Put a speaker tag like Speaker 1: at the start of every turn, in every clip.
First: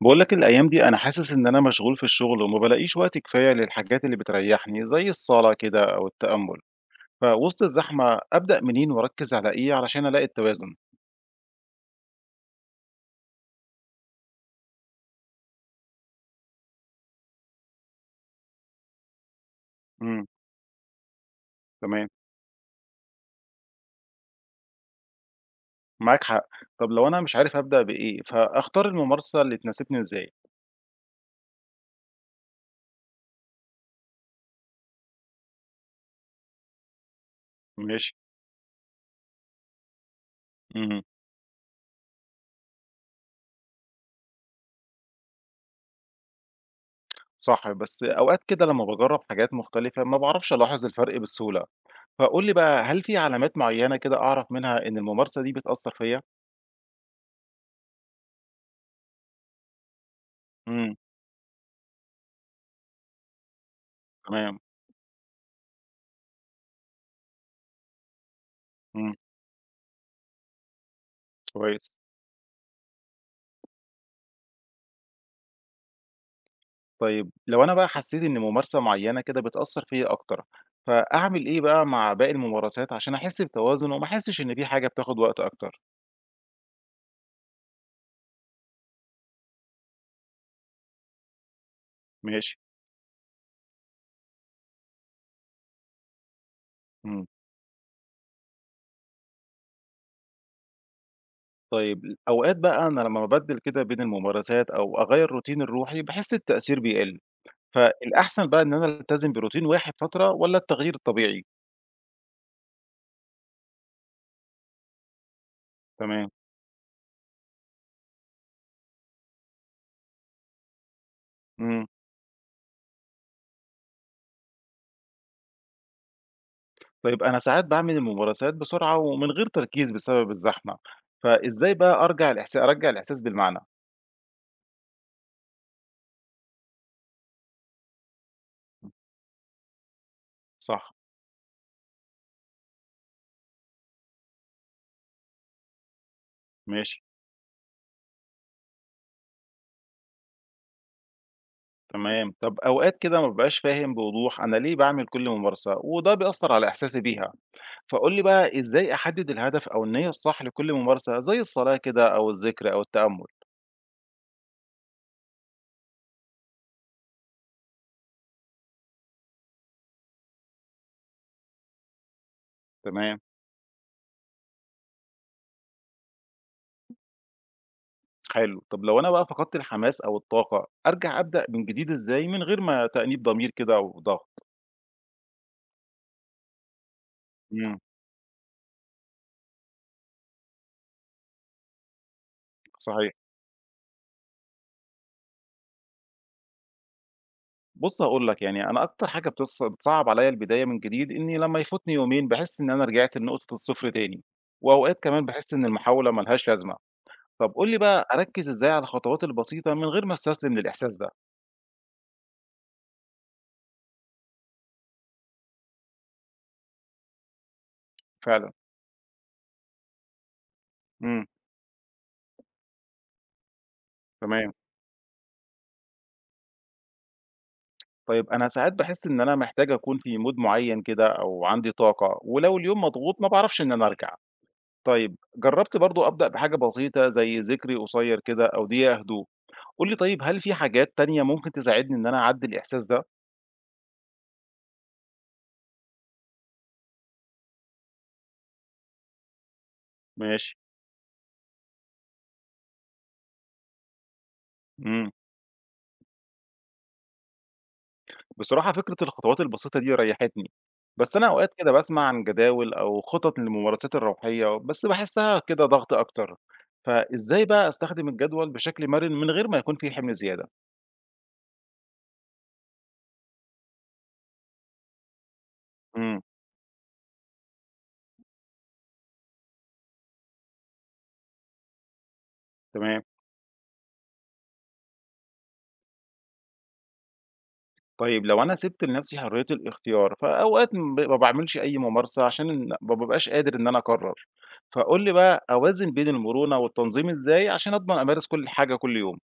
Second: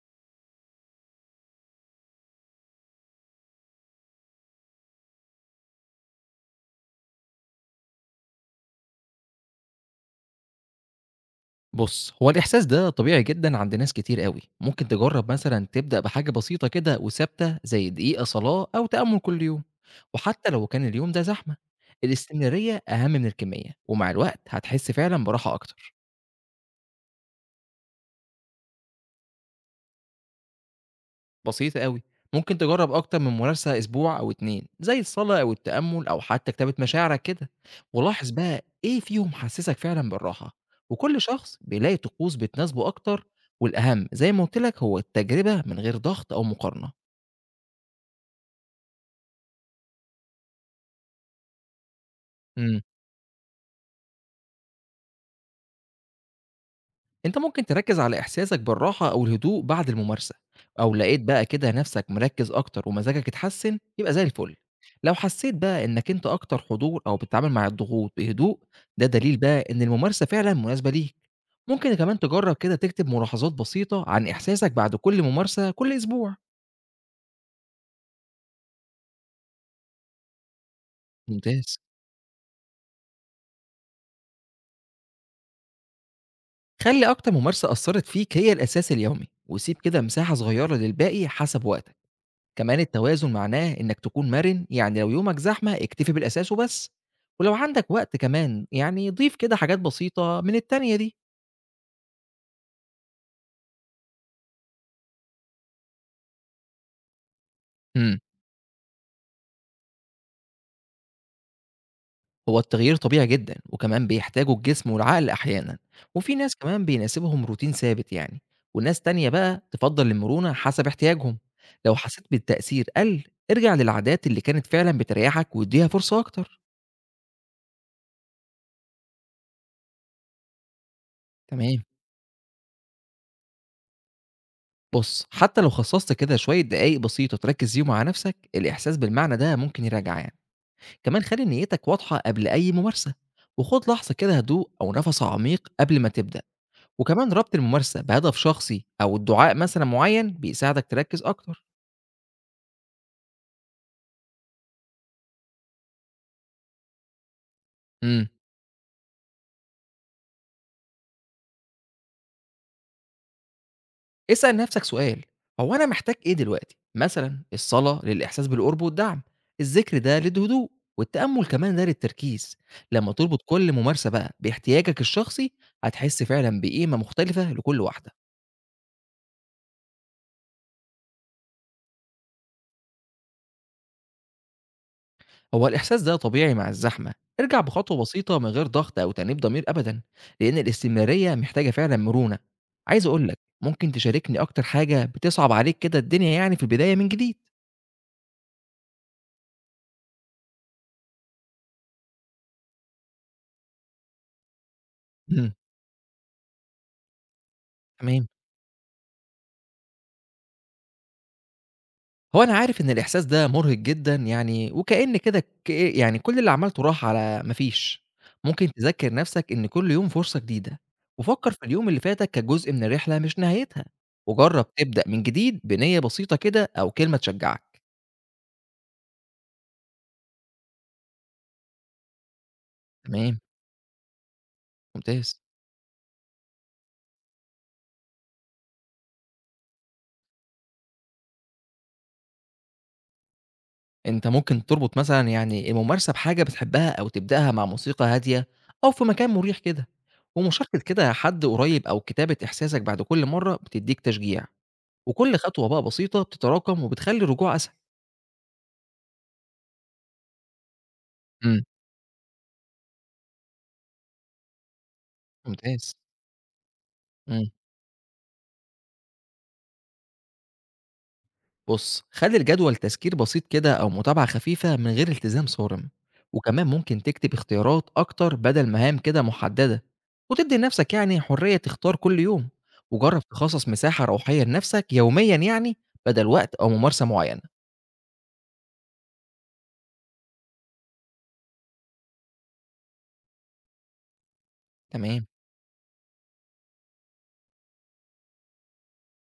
Speaker 1: باقول لك الأيام دي أنا حاسس إن أنا مشغول في الشغل وما بالاقيش وقت كفاية للحاجات اللي بتريحني، زي الصلاة كده أو التأمل، فوسط الزحمة أبدأ منين وأركز على إيه علشان ألاقي التوازن؟
Speaker 2: بُص، هو الإحساس ده طبيعي جدًا عند ناس كتير أوي، ممكن تجرّب مثلًا تبدأ بحاجة بسيطة كده وثابتة زي دقيقة صلاة أو تأمُّل كل يوم،
Speaker 1: إمم،
Speaker 2: وحتى لو كان اليوم ده زحمة،
Speaker 1: تمام،
Speaker 2: الاستمرارية أهم من الكمية، ومع الوقت هتحس فعلًا براحة أكتر،
Speaker 1: معاك حق، طب لو أنا مش عارف أبدأ بإيه، فأختار الممارسة اللي تناسبني إزاي؟
Speaker 2: بسيطة أوي، ممكن تجرّب أكتر من ممارسة أسبوع أو 2 زي الصلاة أو التأمُّل أو حتى كتابة مشاعرك كده،
Speaker 1: ماشي،
Speaker 2: ولاحظ بقى إيه فيهم حسّسك فعلًا بالراحة،
Speaker 1: اهم،
Speaker 2: وكل شخص بيلاقي طقوس بتناسبه أكتر، والأهم زي ما قُلت لك هو التجربة من غير ضغط أو مقارنة.
Speaker 1: صح، بس أوقات كده لما باجرب حاجات مختلفة ما باعرفش ألاحظ الفرق بسهولة، فقُل لي
Speaker 2: إمم،
Speaker 1: بقى هل في علامات معينة كده أعرف منها إن الممارسة دي بتأثر فيّا؟
Speaker 2: أنت ممكن تركّز على إحساسك بالراحة أو الهدوء بعد الممارسة،
Speaker 1: إمم،
Speaker 2: أو لقيت بقى كده نَفْسك مركّز أكتر ومزاجك اتحسّن يبقى زي الفُل،
Speaker 1: تمام،
Speaker 2: لو حسّيت بقى إنّك أنت أكتر حضور أو بتتعامل مع الضغوط بهدوء، ده
Speaker 1: إمم،
Speaker 2: دليل بقى إن الممارسة فعلًا مناسبة ليك، ممكن
Speaker 1: كويس.
Speaker 2: كمان تجرّب كده تكتب ملاحظات بسيطة عن إحساسك بعد كل ممارسة كل أسبوع.
Speaker 1: طيب لو أنا بقى حسيت إن ممارسة معينة كده بتأثّر فيّا أكتر، فأعمل إيه
Speaker 2: ممتاز.
Speaker 1: بقى مع باقي الممارسات عشان أحس بتوازن وما أحسّش إن في حاجة بتاخد وقت أكتر؟
Speaker 2: خلّي أكتر ممارسة أثّرت فيك هي الأساس اليومي، وسيب كده مساحة صغيّرة للباقي حسب وقتك.
Speaker 1: ماشي،
Speaker 2: كمان التوازن معناه إنك تكون مرن، يعني لو يومك زحمة اكتفي بالأساس وبس،
Speaker 1: إمم،
Speaker 2: ولو عندك وقت كمان يعني ضيف كده حاجات بسيطة من التانية دي.
Speaker 1: طيب أوقات بقى أنا لمّا بابدّل كده بين الممارسات أو أغيّر روتيني الروحي باحس التأثير بيقل،
Speaker 2: امم
Speaker 1: فالأحسن بقى إن أنا ألتزم بروتين واحد فترة والّا التغيير طبيعي؟
Speaker 2: هو التغيير طبيعي جدا وكمان بيحتاجه الجسم والعقل أحيانا،
Speaker 1: تمام،
Speaker 2: وفي ناس كمان بيناسبهم روتين ثابت يعني، وناس تانية بقى تفضل المرونة حسب احتياجهم.
Speaker 1: إمم،
Speaker 2: لو حسيت بالتأثير قل، ارجع للعادات اللي كانت فعلا بتريحك واديها فرصة أكتر.
Speaker 1: طيب أنا ساعات باعمل الممارسات بسرعة ومن غير تركيز بسبب الزحمة، فإزاي
Speaker 2: تمام.
Speaker 1: بقى أرجع أرجّع الإحساس بالمعنى؟
Speaker 2: بص حتى لو خصصت كده شوية دقايق بسيطة تركز فيهم مع نفسك الإحساس بالمعنى ده ممكن يراجع يعني.
Speaker 1: صح،
Speaker 2: كمان خلي نيتك واضحة قبل أي ممارسة، وخد لحظة كده هدوء أو نفس عميق قبل ما تبدأ،
Speaker 1: ماشي.
Speaker 2: وكمان ربط الممارسة بهدف شخصي أو الدعاء مثلا معين بيساعدك تركز أكتر.
Speaker 1: تمام. طب اوقات كده ما ببقاش فاهم بوضوح انا ليه بعمل كل ممارسة وده بيأثر على احساسي بيها. فقول لي
Speaker 2: امم
Speaker 1: بقى ازاي احدد الهدف او النية الصح لكل ممارسة زي الصلاة كده او الذكر او التأمل.
Speaker 2: اسأل نفسك سؤال، هو أنا محتاج إيه دلوقتي؟ مثلا الصلاة للإحساس بالقرب والدعم، الذكر ده للهدوء، والتأمل كمان ده للتركيز. لما
Speaker 1: تمام.
Speaker 2: تربط كل ممارسة بقى باحتياجك الشخصي هتحس فعلا بقيمة مختلفة لكل واحدة.
Speaker 1: حلو. طب لو انا بقى فقدت الحماس او الطاقة ارجع ابدأ من جديد ازاي من غير ما تأنيب ضمير كده او ضغط.
Speaker 2: هو الإحساس ده طبيعي مع الزحمة، ارجع
Speaker 1: امم.
Speaker 2: بخطوة بسيطة من غير ضغط أو تأنيب ضمير أبدًا، لأن الاستمرارية محتاجة فعلًا مرونة. عايز
Speaker 1: صحيح.
Speaker 2: أقول لك، ممكن تشاركني أكتر حاجة بتصعب عليك كده الدنيا يعني في البداية من جديد؟
Speaker 1: بص هقول لك يعني انا اكتر حاجة بتصعب عليا البداية من جديد اني لما يفوتني يومين بحس ان انا رجعت لنقطة الصفر تاني. واوقات كمان بحس
Speaker 2: إمم.
Speaker 1: ان المحاولة ملهاش لازمة. طب قُل لي بقى
Speaker 2: تمام،
Speaker 1: أركّز إزاي على الخطوات البسيطة من غير ما أستسلم للإحساس ده؟
Speaker 2: هو أنا عارف إن الإحساس ده مرهق جدًا يعني، وكأن كده يعني كل اللي عملته راح على ما فيش.
Speaker 1: فعلًا؟
Speaker 2: ممكن تذكّر نفسك إن كل يوم فرصة جديدة،
Speaker 1: إمم،
Speaker 2: وفكّر في اليوم اللي فاتك كجزء من الرحلة مش نهايتها،
Speaker 1: تمام.
Speaker 2: وجرّب تبدأ من جديد بنية بسيطة كده أو كلمة تشجعك.
Speaker 1: طيب أنا ساعات باحس إن أنا محتاج أكون في mood معيّن كده أو عندي طاقة، ولو اليوم مضغوط ما
Speaker 2: تمام،
Speaker 1: باعرفش إن أنا أرجع. طيب
Speaker 2: ممتاز.
Speaker 1: جرّبت برضه أبدأ بحاجة بسيطة زي ذكري قصير كده أو دقيقة هدوء. قُل لي طيب هل في حاجات تانية ممكن تساعدني إن أنا أعدّي الإحساس ده؟
Speaker 2: أنت ممكن تربط مثلًا يعني الممارسة بحاجة بتحبها أو تبدأها مع موسيقى هادية أو في مكان مريح كده،
Speaker 1: ماشي.
Speaker 2: ومشاركة كده حد قريب أو كتابة إحساسك بعد كل مرة بتدّيك تشجيع،
Speaker 1: إمم.
Speaker 2: وكل خطوة بقى بسيطة بتتراكم وبتخلّي الرجوع أسهل.
Speaker 1: بصراحة فكرة الخطوات البسيطة دي ريحتني، بس أنا أوقات
Speaker 2: إمم،
Speaker 1: كده بسمع عن جداول أو خطط للممارسات الروحية بس باحسها كده ضغط
Speaker 2: ممتاز.
Speaker 1: أكتر، فإزاي
Speaker 2: إمم.
Speaker 1: بقى أستخدم الجدول بشكل مرن من غير ما يكون فيه حمل زيادة؟
Speaker 2: بُص، خلّي الجدول تذكير بسيط كده أو متابعة خفيفة من غير التزام صارم،
Speaker 1: إمم،
Speaker 2: وكمان ممكن تكتب اختيارات أكتر بدل مهام كده محددة، وتدّي لنفسك يعني حرية تختار كل يوم،
Speaker 1: تمام،
Speaker 2: وجرّب تخصص مساحة روحية لنفسك يوميًا يعني بدل وقت أو ممارسة معينة.
Speaker 1: طيب لو أنا سِبت لنفسي حرية الاختيار فأوقات ما باعملش أي ممارسة عشان ما بابقاش قادر إن أنا أقرر، فقُل لي
Speaker 2: تمام،
Speaker 1: بقى أوازن بين المرونة والتنظيم إزاي عشان أضمن أمارس كل حاجة كل يوم؟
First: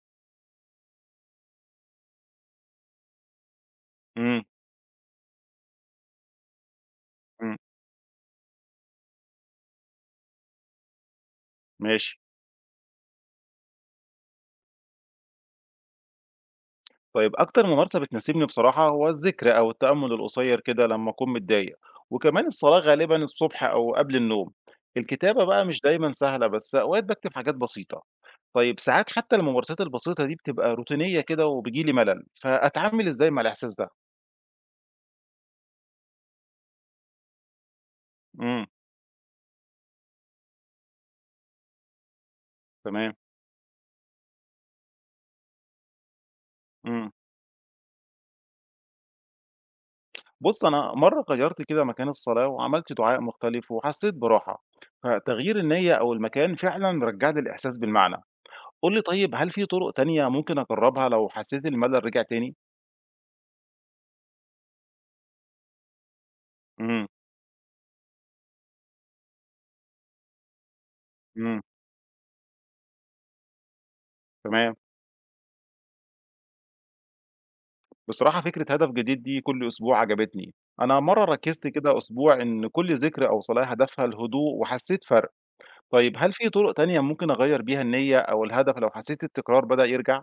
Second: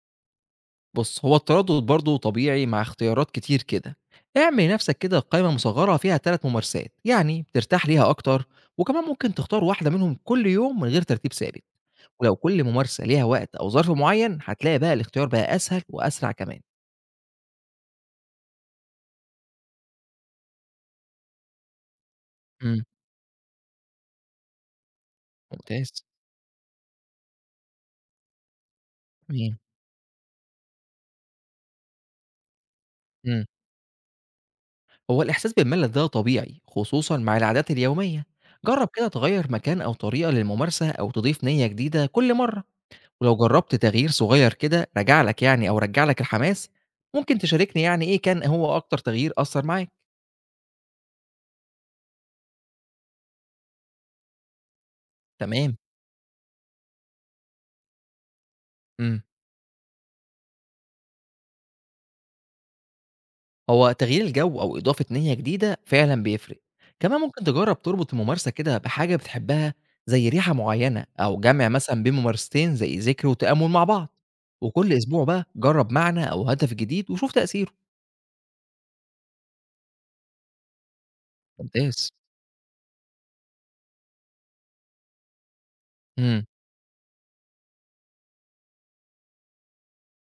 Speaker 2: بُص هو التردد برضه طبيعي مع اختيارات كتير كده،
Speaker 1: إمم،
Speaker 2: اعمل لنفسك كده قائمة مصغّرة فيها 3 ممارسات يعني
Speaker 1: إمم،
Speaker 2: بترتاح ليها أكتر، وكمان ممكن تختار واحدة منهم كل يوم من غير ترتيب ثابت.
Speaker 1: ماشي.
Speaker 2: ولو كل ممارسة ليها وقت أو ظرف معيّن، هتلاقي بقى الاختيار بقى أسهل وأسرع كمان.
Speaker 1: طيب أكتر ممارسة بتناسبني بصراحة هو الذكر أو التأمل القصير كده لما أكون متضايق وكمان الصلاة
Speaker 2: إمم،
Speaker 1: غالبا الصبح أو قبل النوم. الكتابة بقى مش
Speaker 2: ممتاز،
Speaker 1: دايما سهلة بس أوقات بكتب حاجات بسيطة. طيب ساعات حتى
Speaker 2: تمام،
Speaker 1: الممارسات البسيطة دي بتبقى روتينية كده وبيجيلي ملل فأتعامل إزاي مع
Speaker 2: إمم.
Speaker 1: الإحساس ده؟
Speaker 2: هو الإحساس بالملل ده طبيعي، خصوصًا مع العادات اليومية.
Speaker 1: امم.
Speaker 2: جرّب كده تغيّر مكان أو طريقة للممارسة أو تضيف نية جديدة كل مرّة،
Speaker 1: تمام.
Speaker 2: ولو جرّبت تغيير صغير كده رجع لك يعني أو رجّع لك الحماس،
Speaker 1: امم.
Speaker 2: ممكن تشاركني يعني إيه كان هو أكتر تغيير أثّر معاك؟
Speaker 1: بص أنا مرة غيرت كده مكان الصلاة وعملت دعاء مختلف وحسيت براحة، فتغيير
Speaker 2: تمام،
Speaker 1: النية أو المكان فعلا رجع لي الإحساس بالمعنى. قُل لي
Speaker 2: إمم.
Speaker 1: طيب هل في طُرق تانية ممكن أجرّبها لو حسّيت الملل رجع تاني؟
Speaker 2: هو تغيير الجو أو إضافة نِيّة جديدة فعلًا بيفرق،
Speaker 1: إمم،
Speaker 2: كمان ممكن تجرّب تربط الممارسة كده بحاجة بتحبها زي ريحة معيّنة أو
Speaker 1: إمم،
Speaker 2: جمع مثلًا بين ممارستين زي ذِكر وتأمُّل مع بعض،
Speaker 1: تمام.
Speaker 2: وكل أسبوع بقى جرّب معنى أو هدف جديد وشوف تأثيره.
Speaker 1: بصراحة فكرة هدف جديد دي كل أسبوع عجبتني. أنا مرّة ركّزت كده
Speaker 2: ممتاز.
Speaker 1: أسبوع إن كل ذكرى أوصل لها هدفها الهدوء وحسّيت فرق. طيب هل
Speaker 2: إمم،
Speaker 1: في طُرق تانية ممكن أغيّر بيها النيّة أو الهدف لو حسّيت التكرار بدأ يرجع؟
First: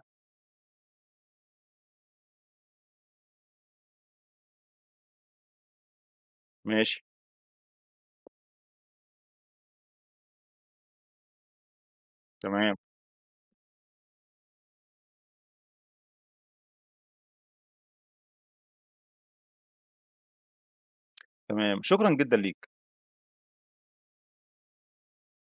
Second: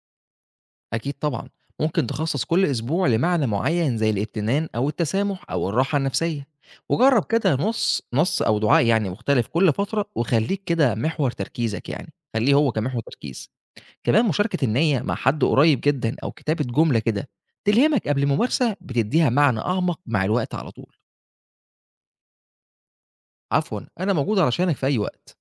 Speaker 2: أكيد طبعًا، ممكن تخصّص كل أسبوع لمعنى معيّن زي الامتنان أو التسامح أو الراحة النفسية،
Speaker 1: ماشي،
Speaker 2: وجرّب كده نُص نص أو دعاء يعني مختلف كل فترة وخلّيك كده محور تركيزك يعني، خلّيه هو
Speaker 1: تمام،
Speaker 2: كمحور تركيز. كمان مشاركة النية مع حد قريب جدًا أو كتابة جملة كده تلهمك قبل الممارسة بتدّيها معنى أعمق مع الوقت على طول.
Speaker 1: تمام. شكرًا جدًا ليك.
Speaker 2: عفوًا، أنا موجود علشانك في أي وقت.